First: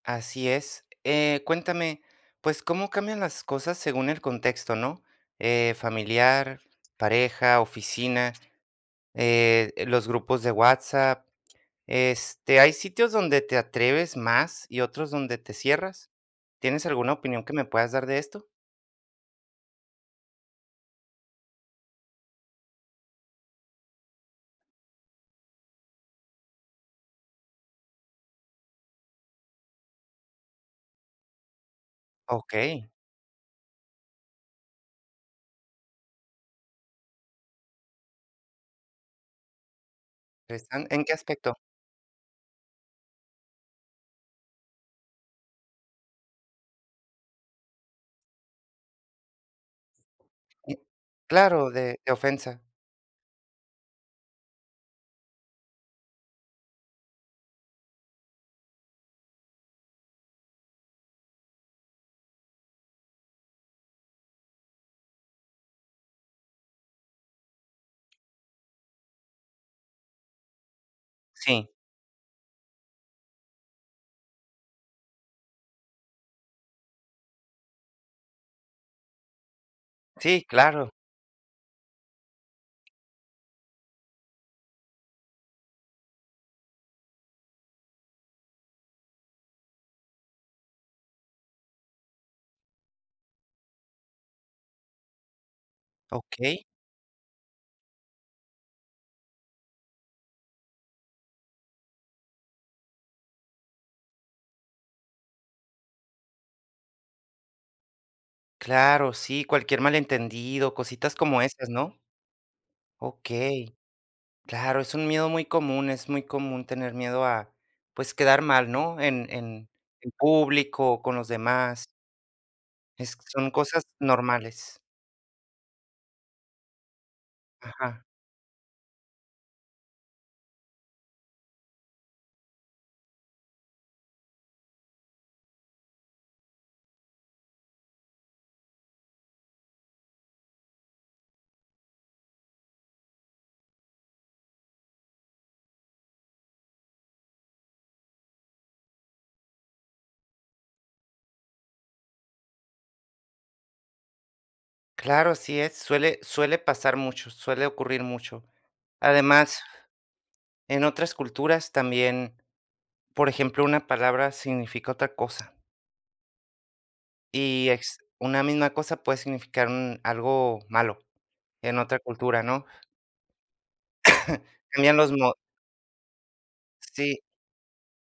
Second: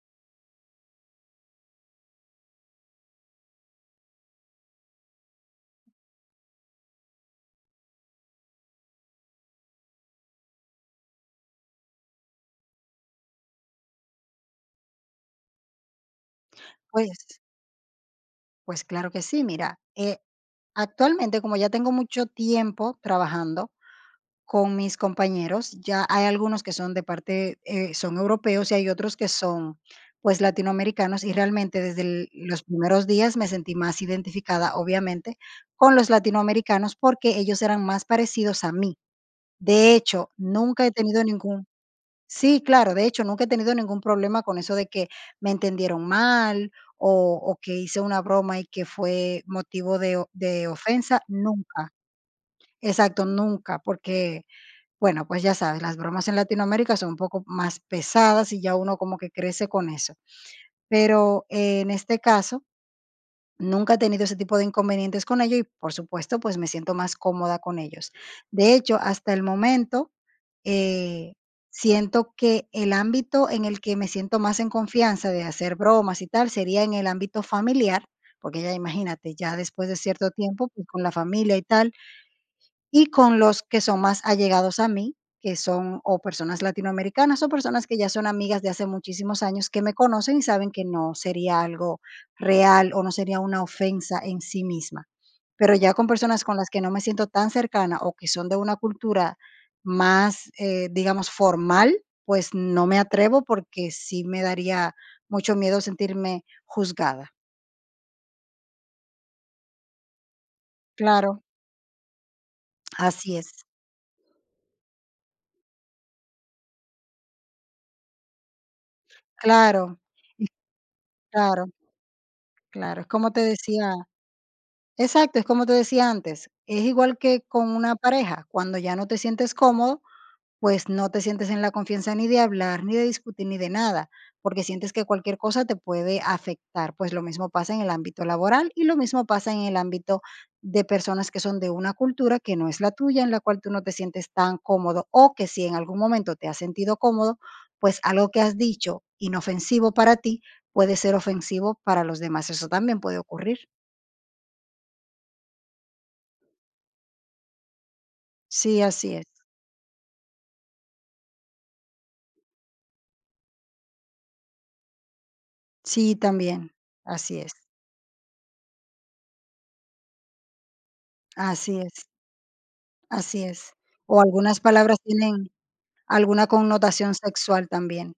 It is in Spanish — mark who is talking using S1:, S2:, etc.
S1: Así es, eh, cuéntame, pues, cómo cambian las cosas según el contexto, ¿no?, eh, familiar, pareja, oficina, eh, los grupos de WhatsApp, este, ¿hay sitios donde te atreves más y otros donde te cierras? ¿Tienes alguna
S2: Pues
S1: opinión que me puedas dar de esto?
S2: Pues, claro que sí, mira, eh, actualmente, como ya tengo mucho tiempo trabajando con mis compañeros, ya hay algunos que son de parte, eh, son europeos y hay otros que son, pues, latinoamericanos, y realmente, desde l los
S1: Okey.
S2: primeros días me sentí más identificada, obviamente, con los latinoamericanos, porque ellos eran más parecidos a mí. De hecho, nunca
S1: Interesan
S2: he
S1: ¿en qué
S2: tenido
S1: aspecto?
S2: ningún Sí, claro, de hecho, nunca he tenido ningún problema con eso de que me entendieron mal o o que hice una broma y que fue motivo de o de
S1: Um,
S2: ofensa,
S1: claro, de
S2: nunca.
S1: de ofensa.
S2: Exacto, nunca, porque, bueno, pues, ya sabes, las bromas en Latinoamérica son un poco más pesadas y ya uno como que crece con eso. Pero, en este caso, nunca he tenido ese tipo de inconvenientes con ello y, por supuesto, pues, me siento más cómoda con ellos. De hecho, hasta el momento, eh,
S1: Sí.
S2: siento que el ámbito en el que me siento más en confianza de hacer bromas y tal, sería en el ámbito familiar, porque ya, imagínate, ya después de cierto
S1: Sí,
S2: tiempo, y
S1: claro.
S2: con la familia y tal. Y con los que son más allegados a mí, que son, o personas latinoamericanas, son personas que ya son amigas de hace muchísimos años, que me conocen y saben que no sería algo real o no sería una ofensa en sí misma. Pero ya con personas con
S1: Okey.
S2: las que no me siento tan cercana o que son de una cultura más, eh, digamos, formal, pues, no me atrevo, porque sí me daría mucho miedo sentirme juzgada.
S1: Claro, sí, cualquier malentendido, cositas como
S2: Claro.
S1: esas, ¿no?
S2: Así es.
S1: Okey. Claro, es un miedo muy común, es muy común tener miedo a, pues, quedar mal, ¿no?, en en
S2: Claro,
S1: en público o con los
S2: claro.
S1: demás.
S2: Claro, es
S1: Esque,
S2: como te
S1: son cosas
S2: decía
S1: normales.
S2: exacto, es como te decía antes, es igual que con una
S1: Ajá.
S2: pareja, cuando ya no te sientes cómodo, pues, no te sientes en la confianza ni de hablar, ni de discutir, ni de nada, porque sientes que cualquier cosa te puede afectar. Pues, lo mismo pasa en el ámbito laboral y lo mismo pasa en el ámbito de personas que son de una cultura que no es la tuya, en la cual, tú no te sientes tan cómodo, o que si en algún momento te has sentido cómodo, pues, algo que has dicho inofensivo para ti, puede ser ofensivo para los demás, eso también puede ocurrir.
S1: Claro, así es, suele suele pasar mucho, suele ocurrir mucho.
S2: Sí, así es.
S1: Además, en otras culturas también, por ejemplo, una palabra significa otra cosa.
S2: Sí, también, así es.
S1: Y es una misma cosa puede significar un algo malo en
S2: Así
S1: otra
S2: es.
S1: cultura, ¿no?
S2: Así es. O algunas
S1: Cambian
S2: palabras
S1: los mo
S2: tienen alguna connotación
S1: Sí.
S2: sexual también.